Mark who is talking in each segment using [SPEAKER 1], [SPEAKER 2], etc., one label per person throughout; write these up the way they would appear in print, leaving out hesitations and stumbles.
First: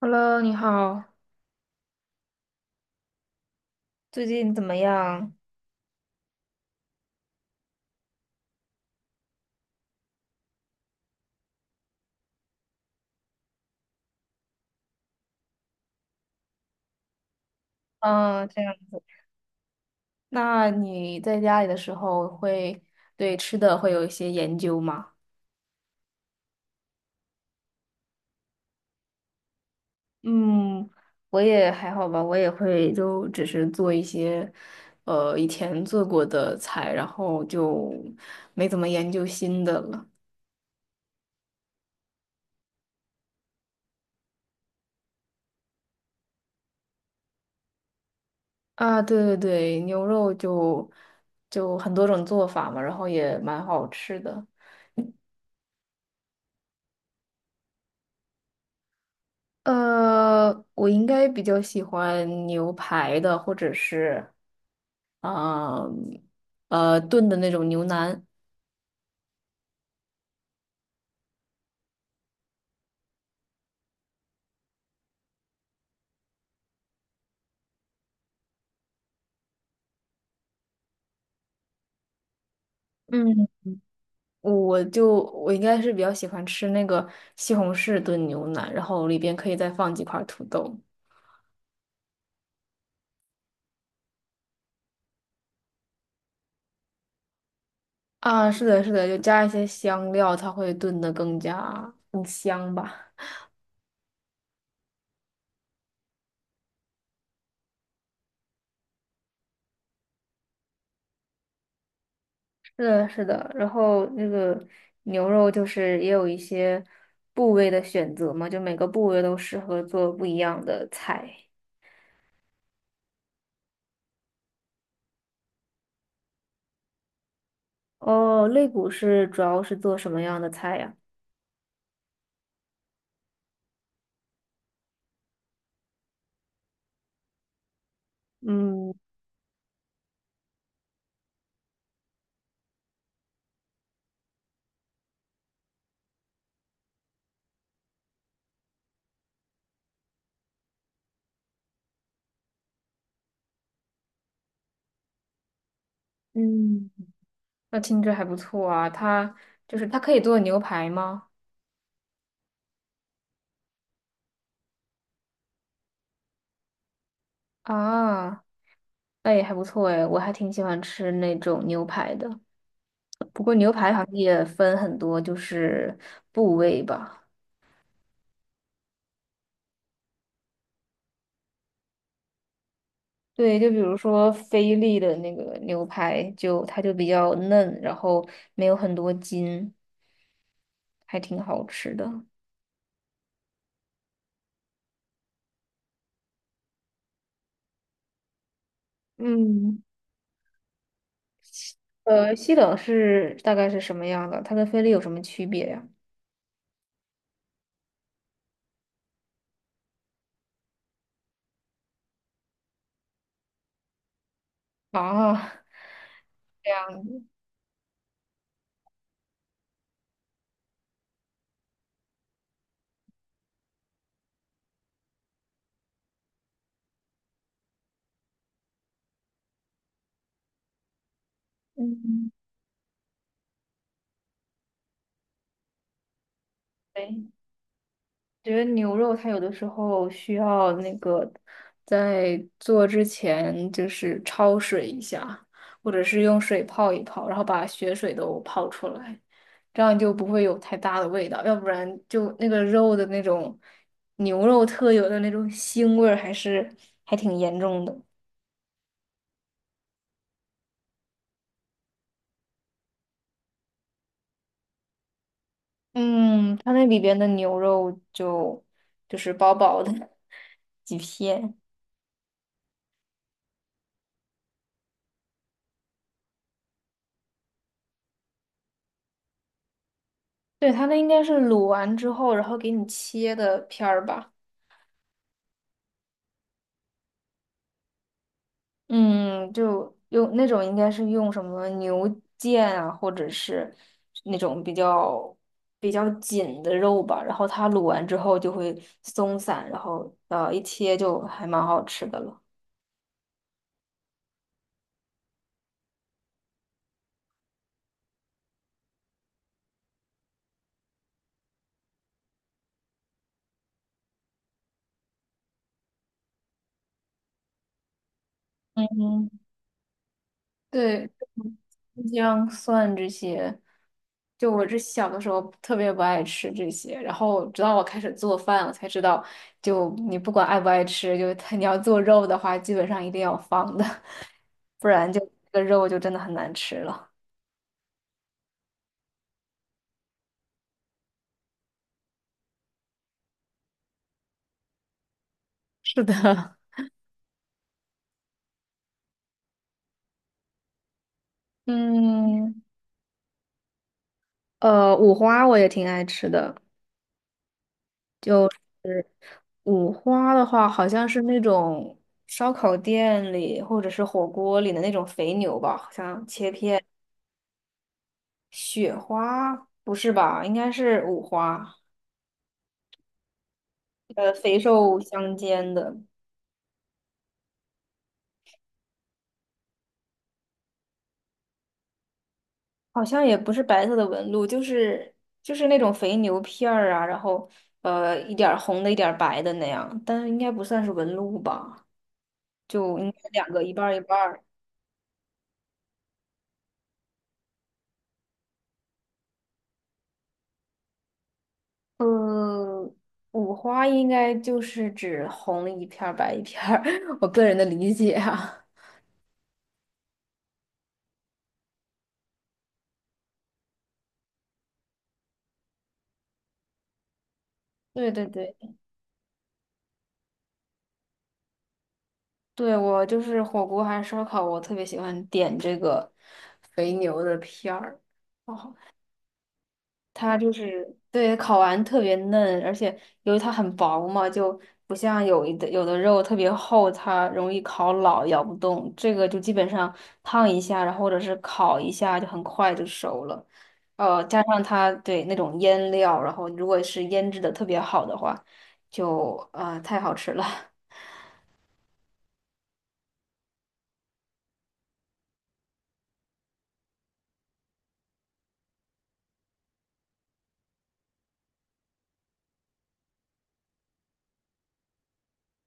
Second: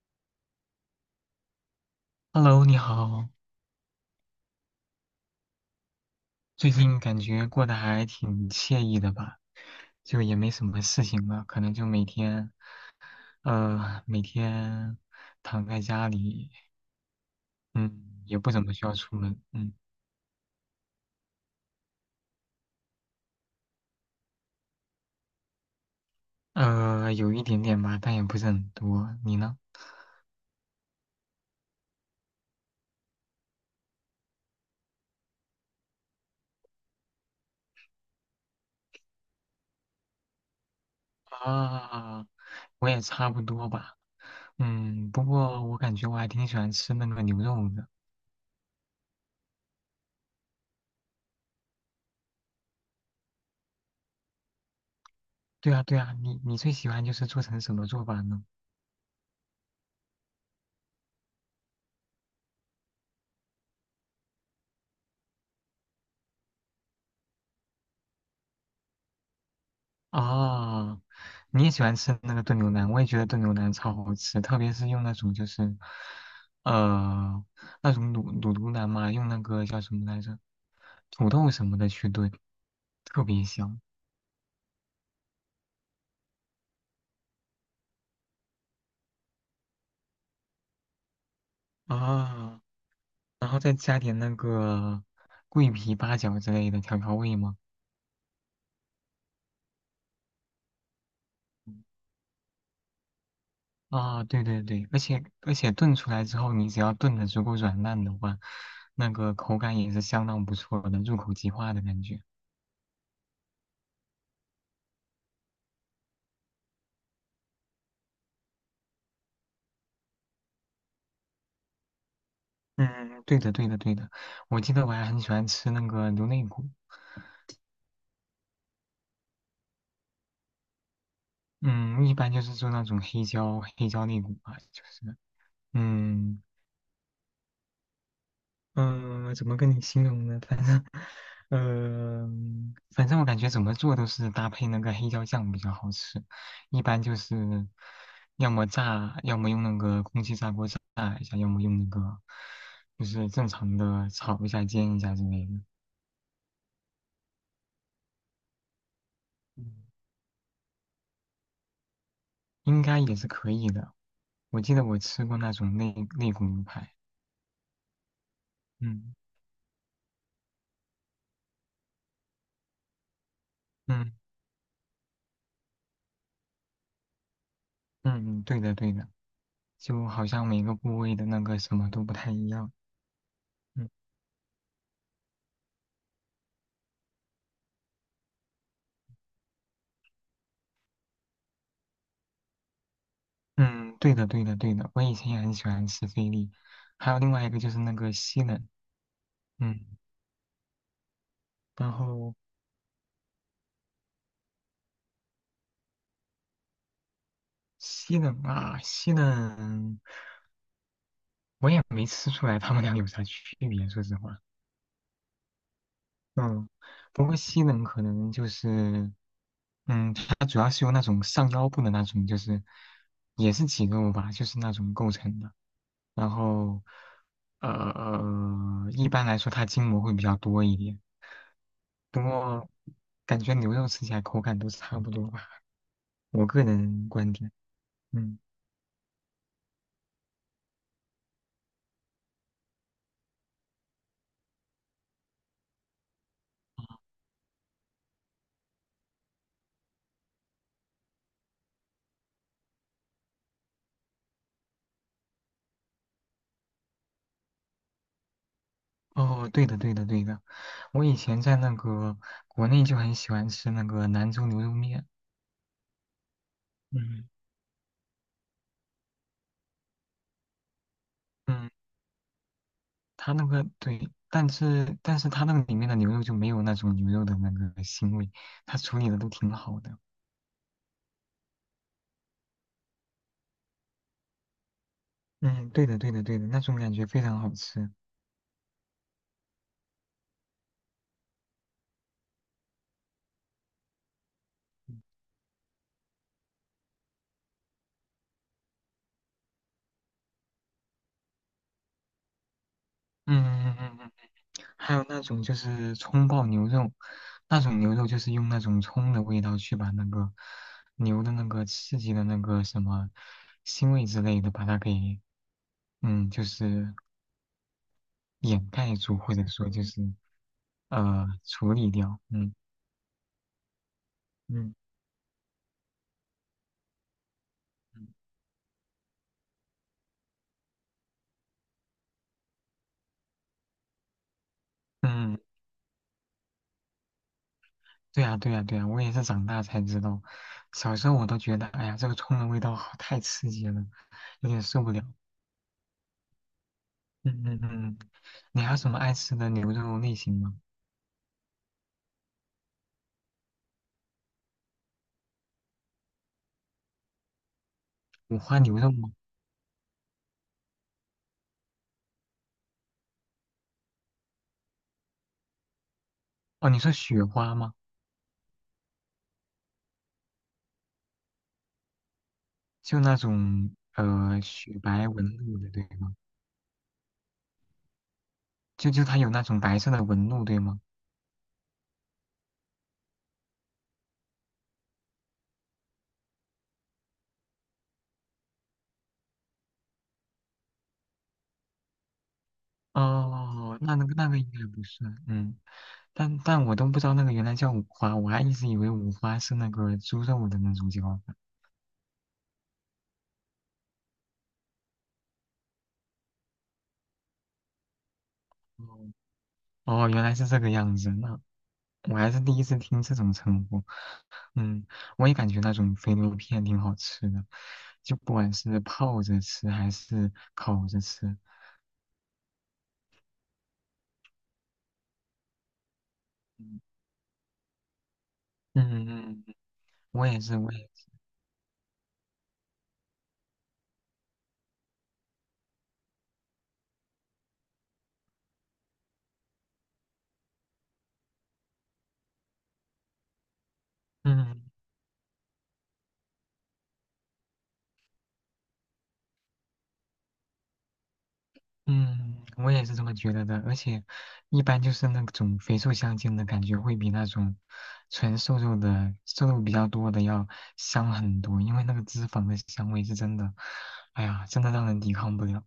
[SPEAKER 1] Hello，你好，
[SPEAKER 2] Hello，你好，
[SPEAKER 1] 最近怎么样？
[SPEAKER 2] 最近感觉过得还挺惬意的吧？就也没什么事情了，可能就每天，每天躺在家里，嗯，也
[SPEAKER 1] 嗯，
[SPEAKER 2] 不
[SPEAKER 1] 这
[SPEAKER 2] 怎么
[SPEAKER 1] 样。
[SPEAKER 2] 需要出门，嗯，
[SPEAKER 1] 那你在家里的时候会对吃的会有一些研究吗？
[SPEAKER 2] 有一点点吧，但也不是很多。你呢？
[SPEAKER 1] 嗯，我也还好吧，我也会就只是做一些，以前做过的菜，然后就没怎么研究新的了。
[SPEAKER 2] 啊，我也差不多吧，嗯，不过我感觉我还挺喜欢吃那个牛肉的。
[SPEAKER 1] 啊，对对对，牛肉就很多种做法嘛，然后也蛮好吃的。
[SPEAKER 2] 对啊，对啊，你最喜欢就是做成什么做法呢？
[SPEAKER 1] 呃，我应该比较喜欢牛排的，或者是啊呃炖的那种牛腩。
[SPEAKER 2] 啊，你也喜欢吃那个炖牛腩，我也觉得炖牛腩超好吃，特别是用那种就是，呃，那种卤牛腩嘛，用那个叫什么来着，土豆什么的去炖，特别
[SPEAKER 1] 嗯，
[SPEAKER 2] 香
[SPEAKER 1] 我应该是比较喜欢吃那个西红柿炖牛腩，然后里边可以再放几块土豆。
[SPEAKER 2] 啊。然后再加点那个桂皮、八角之类的调味嘛。
[SPEAKER 1] 啊，是的，是的，就加一些香料，它会炖的更加更香吧。
[SPEAKER 2] 啊，对对对，而且炖出来之后，你只要炖的足够软烂的话，那个口感也是相当不错的，入口即化的感觉。
[SPEAKER 1] 是的，是的，然后那个牛肉就是也有一些部位的选择嘛，就每个部位都适合做不一样的菜。
[SPEAKER 2] 嗯，对的，对的，对的。我记得我还很喜欢吃那个牛肋骨，
[SPEAKER 1] 哦，肋骨是主要是做什么样的菜呀？
[SPEAKER 2] 嗯，一般就是做那种黑椒肋骨吧，就是，嗯
[SPEAKER 1] 嗯
[SPEAKER 2] 嗯、怎么跟你形容呢？反正，呃，反正我感觉怎么做都是搭配那个黑椒酱比较好吃，一般就是要么炸，要么用那个空气炸锅炸一下，要么用那个就是正常的炒一下、煎一下之类的，嗯
[SPEAKER 1] 嗯，那听着还不错啊，它就是它可以做牛排吗？
[SPEAKER 2] 应该也是可以的。我记得我吃过那种肋骨牛排，
[SPEAKER 1] 啊，
[SPEAKER 2] 嗯
[SPEAKER 1] 那也还不错诶，我还挺喜欢吃那种牛排的。不过牛排好
[SPEAKER 2] 嗯
[SPEAKER 1] 像也分很多，就是部位吧。
[SPEAKER 2] 嗯，对的对的，就好像每个部位的那个什么都不太一样，
[SPEAKER 1] 对，就比
[SPEAKER 2] 嗯
[SPEAKER 1] 如说菲力的那个牛排，就它就比较嫩，然后没有很多筋，还挺好吃的。
[SPEAKER 2] 嗯，对的对的对的，我以前也很喜欢吃菲力，还有另外一个就是那个西冷，
[SPEAKER 1] 嗯，
[SPEAKER 2] 嗯，然后
[SPEAKER 1] 西冷是大概是什么样的？它跟菲力有什么区别呀？
[SPEAKER 2] 西冷啊西冷，我也没吃出来他们俩有啥区别，说实话，
[SPEAKER 1] 啊，
[SPEAKER 2] 嗯，
[SPEAKER 1] 这样子，
[SPEAKER 2] 不过西冷可能就是。嗯，它主要是由那种上腰部的那种，就是也是肌肉吧，就是那种构成的。然后一般来说它筋膜会比较多一点，不
[SPEAKER 1] 嗯，
[SPEAKER 2] 过感觉牛肉吃起来口感都差不多吧，我个人
[SPEAKER 1] 对。
[SPEAKER 2] 观点。嗯，
[SPEAKER 1] 觉得牛肉它有的时候需要那个在做之前就是焯水一下，或者是用水泡一泡，然后把血水都泡出来，这样就不会有太大的味道，要不然就那个肉的那种牛肉特有的那种腥味儿还是还挺严重的。
[SPEAKER 2] 哦，对的，对的，对的，我以前在那个国内就很喜欢吃那个兰州牛肉面。
[SPEAKER 1] 嗯，它那里边
[SPEAKER 2] 嗯
[SPEAKER 1] 的牛肉就是薄薄的 几片，
[SPEAKER 2] 嗯，它那个对，但是它那个里面的牛肉就没有那种牛肉的那个腥味，它处理的都挺好的。
[SPEAKER 1] 对，它那应该是卤完之后，然后给你切的片儿吧。
[SPEAKER 2] 嗯，对的，对的，对的，那种感觉非常好吃。嗯
[SPEAKER 1] 嗯，就用那种应该是用什么牛腱啊，或者是那种比较紧的肉吧，然后它卤完之后就会松散，然后一切就还蛮好吃的了。
[SPEAKER 2] 嗯嗯嗯嗯还有那种就是葱爆牛肉，那种牛肉就是用那种葱的味道去把那个牛的那个刺激的那个什么腥味之类的，把它给嗯就是掩盖住，
[SPEAKER 1] 嗯，
[SPEAKER 2] 或者说就是
[SPEAKER 1] 对，
[SPEAKER 2] 处理掉。
[SPEAKER 1] 姜
[SPEAKER 2] 嗯
[SPEAKER 1] 蒜这些，就我
[SPEAKER 2] 嗯
[SPEAKER 1] 这小的时候特别不爱吃这些，然后直到我开
[SPEAKER 2] 嗯
[SPEAKER 1] 始做饭，我才知道，就你不管爱不爱吃，就 它你要做肉的话，基本上一定要放的。不然就
[SPEAKER 2] 嗯
[SPEAKER 1] 这个肉就真的很难吃了。
[SPEAKER 2] 对呀对呀对呀，我也是长大才知道，小时候我都觉得哎呀这个葱的味道好太刺激了，有点受不了。
[SPEAKER 1] 是的，
[SPEAKER 2] 嗯嗯嗯，你还有什么爱吃的牛肉类型吗？
[SPEAKER 1] 嗯，五花我也挺爱吃的，
[SPEAKER 2] 五
[SPEAKER 1] 就
[SPEAKER 2] 花牛肉
[SPEAKER 1] 是
[SPEAKER 2] 吗？
[SPEAKER 1] 五花的话，好像是那种烧烤店里或者是火锅里的那种肥牛吧，好像切
[SPEAKER 2] 哦，你
[SPEAKER 1] 片
[SPEAKER 2] 说雪花吗？
[SPEAKER 1] 雪花，不是吧？应该是五花。
[SPEAKER 2] 就那种
[SPEAKER 1] 肥
[SPEAKER 2] 雪
[SPEAKER 1] 瘦
[SPEAKER 2] 白
[SPEAKER 1] 相
[SPEAKER 2] 纹路的，
[SPEAKER 1] 间
[SPEAKER 2] 对
[SPEAKER 1] 的，
[SPEAKER 2] 吗？就它有那种白色的纹路，对吗？
[SPEAKER 1] 好像也不是白色的纹路，就是那种肥牛片儿啊，然后一点儿红的，一点儿白的那样，但是应该不算是纹路吧。就应该两个一
[SPEAKER 2] 哦，
[SPEAKER 1] 半
[SPEAKER 2] 那
[SPEAKER 1] 儿一
[SPEAKER 2] 那个
[SPEAKER 1] 半
[SPEAKER 2] 那个
[SPEAKER 1] 儿。
[SPEAKER 2] 应该不算，嗯，但我都不知道那个原来叫五花，我还一直以为五花是那个猪肉的那种叫法。
[SPEAKER 1] 呃，五花应该就是指红一片儿白一片儿，我个人的理解啊。
[SPEAKER 2] 哦，哦原来是这个样子，那我还是第一次听这种称呼。嗯，我也感觉那种肥牛片挺好吃的，
[SPEAKER 1] 对
[SPEAKER 2] 就
[SPEAKER 1] 对
[SPEAKER 2] 不管
[SPEAKER 1] 对，
[SPEAKER 2] 是泡着吃还是烤着吃。
[SPEAKER 1] 对我就是火锅还是烧烤，我特别喜欢点这个
[SPEAKER 2] 嗯
[SPEAKER 1] 肥牛的片儿。哦
[SPEAKER 2] 嗯，嗯嗯嗯我
[SPEAKER 1] 它
[SPEAKER 2] 也
[SPEAKER 1] 就
[SPEAKER 2] 是，我也
[SPEAKER 1] 是
[SPEAKER 2] 是。
[SPEAKER 1] 对烤完特别嫩，而且由于它很薄嘛，就不像有的肉特别厚，它容易烤老，咬不动。这个就基本上烫一下，然后或者是烤一下，就很快就熟了。
[SPEAKER 2] 嗯
[SPEAKER 1] 加上
[SPEAKER 2] 嗯
[SPEAKER 1] 它对那种腌料，然后如果是腌制的特别好的话，就太好吃了。
[SPEAKER 2] 嗯，我也是这么觉得的，而且一般就是那种肥瘦相间的感觉会比那种纯瘦肉的瘦肉比较多的要香很多，因为那个脂肪的香味是真的，哎呀，真的让人抵抗不了。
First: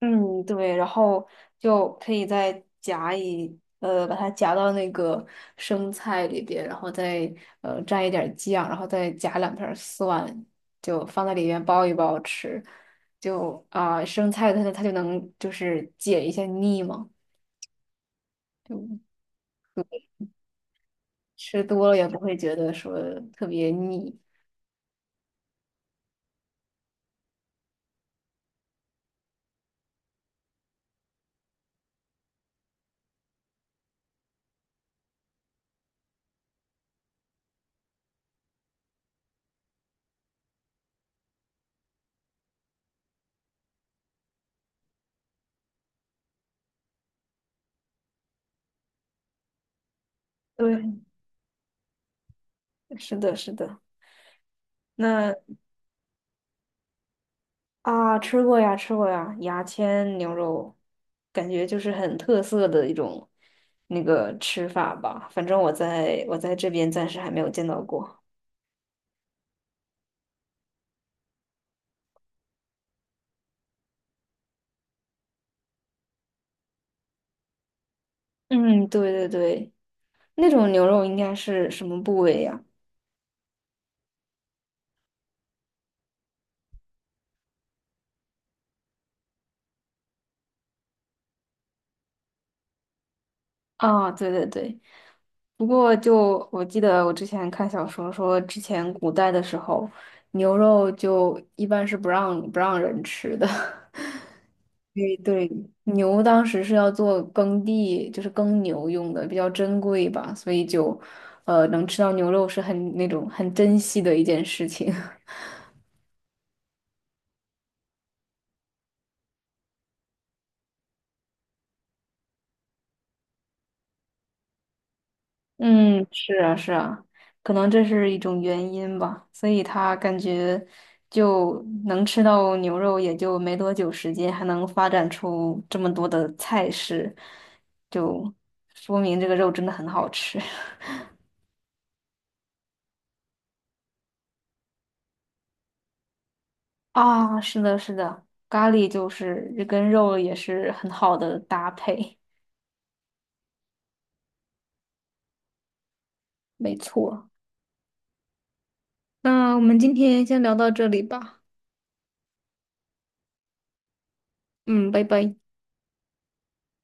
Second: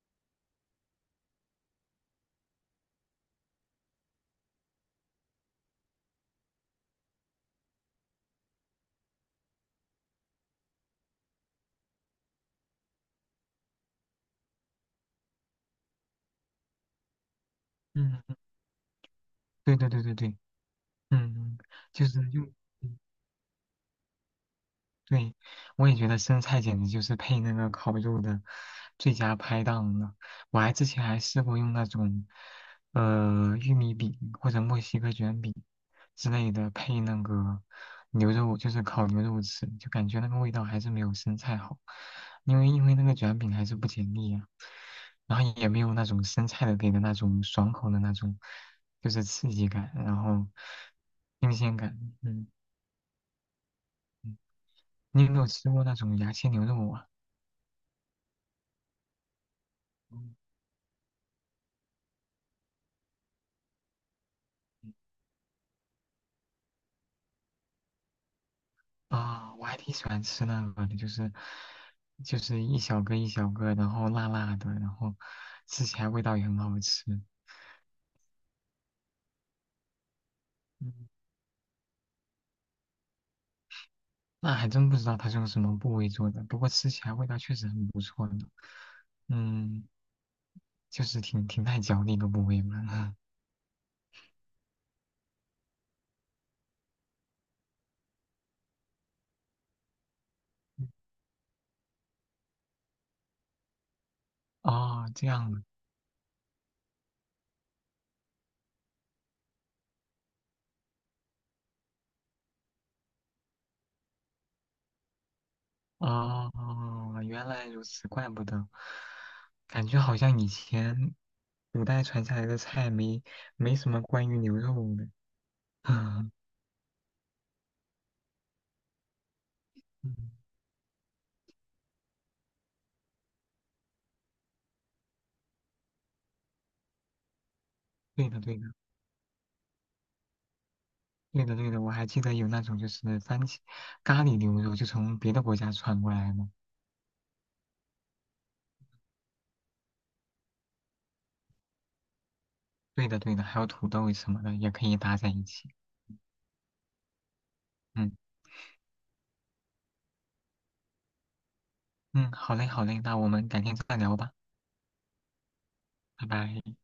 [SPEAKER 1] 嗯，对，然后就可以再夹一，呃，把它夹到那个生菜里边，然后再蘸一点儿酱，然后再夹两片儿蒜，就放在里面包一包吃，就啊、生菜它就能就是解一下腻嘛，
[SPEAKER 2] 嗯，
[SPEAKER 1] 就
[SPEAKER 2] 对对对对对，嗯，
[SPEAKER 1] 吃多了
[SPEAKER 2] 就
[SPEAKER 1] 也不
[SPEAKER 2] 是
[SPEAKER 1] 会
[SPEAKER 2] 用。
[SPEAKER 1] 觉得说
[SPEAKER 2] 嗯
[SPEAKER 1] 特别腻。
[SPEAKER 2] 对，我也觉得生菜简直就是配那个烤肉的最佳拍档了。我还之前还试过用那种，玉米饼或者墨西哥卷饼之类的配那个牛肉，就是烤牛肉吃，就感觉那个味道还是没有生菜好，因为那个卷饼还是不解腻啊，然后也没有那种生菜的给的那种爽口的那种，就是刺激感，然后
[SPEAKER 1] 对，
[SPEAKER 2] 新鲜感，嗯。
[SPEAKER 1] 是的，是的。
[SPEAKER 2] 嗯你有
[SPEAKER 1] 那
[SPEAKER 2] 没有吃过那种牙签牛肉啊？
[SPEAKER 1] 啊，吃过呀，吃过呀，牙签牛肉，感觉就是很特色的一种那个吃法吧。反正我在这边暂时还没有见到过。
[SPEAKER 2] 啊，我还挺喜欢吃那个的，就是就是一小个一小个，然后辣辣的，然后吃起来味道也很好吃。
[SPEAKER 1] 嗯，对对对，那种牛肉
[SPEAKER 2] 嗯，
[SPEAKER 1] 应该是什么部位呀？
[SPEAKER 2] 那还真不知道它是用什么部位做的，不过吃起来味道确实很不错呢。嗯，就是挺耐嚼的一个部位嘛。
[SPEAKER 1] 啊，对对对。不过就我记得我之前看小说说，之前古代的时候，牛肉就一般是不让人吃的。
[SPEAKER 2] 哦，
[SPEAKER 1] 对
[SPEAKER 2] 这
[SPEAKER 1] 对，
[SPEAKER 2] 样的。
[SPEAKER 1] 牛当时是要做耕地，就是耕牛用的，比较珍贵吧，所以就，能吃到牛肉是很那种很珍惜的一件事情。
[SPEAKER 2] 哦，原来如此，怪不得，感觉好像以前古代传下来的菜没什么关于牛肉的。
[SPEAKER 1] 嗯，
[SPEAKER 2] 嗯，
[SPEAKER 1] 是啊，是啊，可能这是一种原因吧，所以他感觉就能吃到牛肉，也就没多久时间，还能发展出这么多的菜式，
[SPEAKER 2] 对
[SPEAKER 1] 就
[SPEAKER 2] 的对的。
[SPEAKER 1] 说明这个肉真的很好吃。
[SPEAKER 2] 对的对的，我还记得有那种就是番茄咖喱牛肉，就从别的国家传过来的。
[SPEAKER 1] 啊，是的，是的，咖喱就是跟肉也是很好的搭配，
[SPEAKER 2] 对的对的，还有土豆什么的也可以搭在一起。
[SPEAKER 1] 没错。
[SPEAKER 2] 嗯
[SPEAKER 1] 那我们今天先聊到这里吧，
[SPEAKER 2] 嗯，好嘞好嘞，那我们改天再聊吧，
[SPEAKER 1] 嗯，拜拜。
[SPEAKER 2] 拜拜。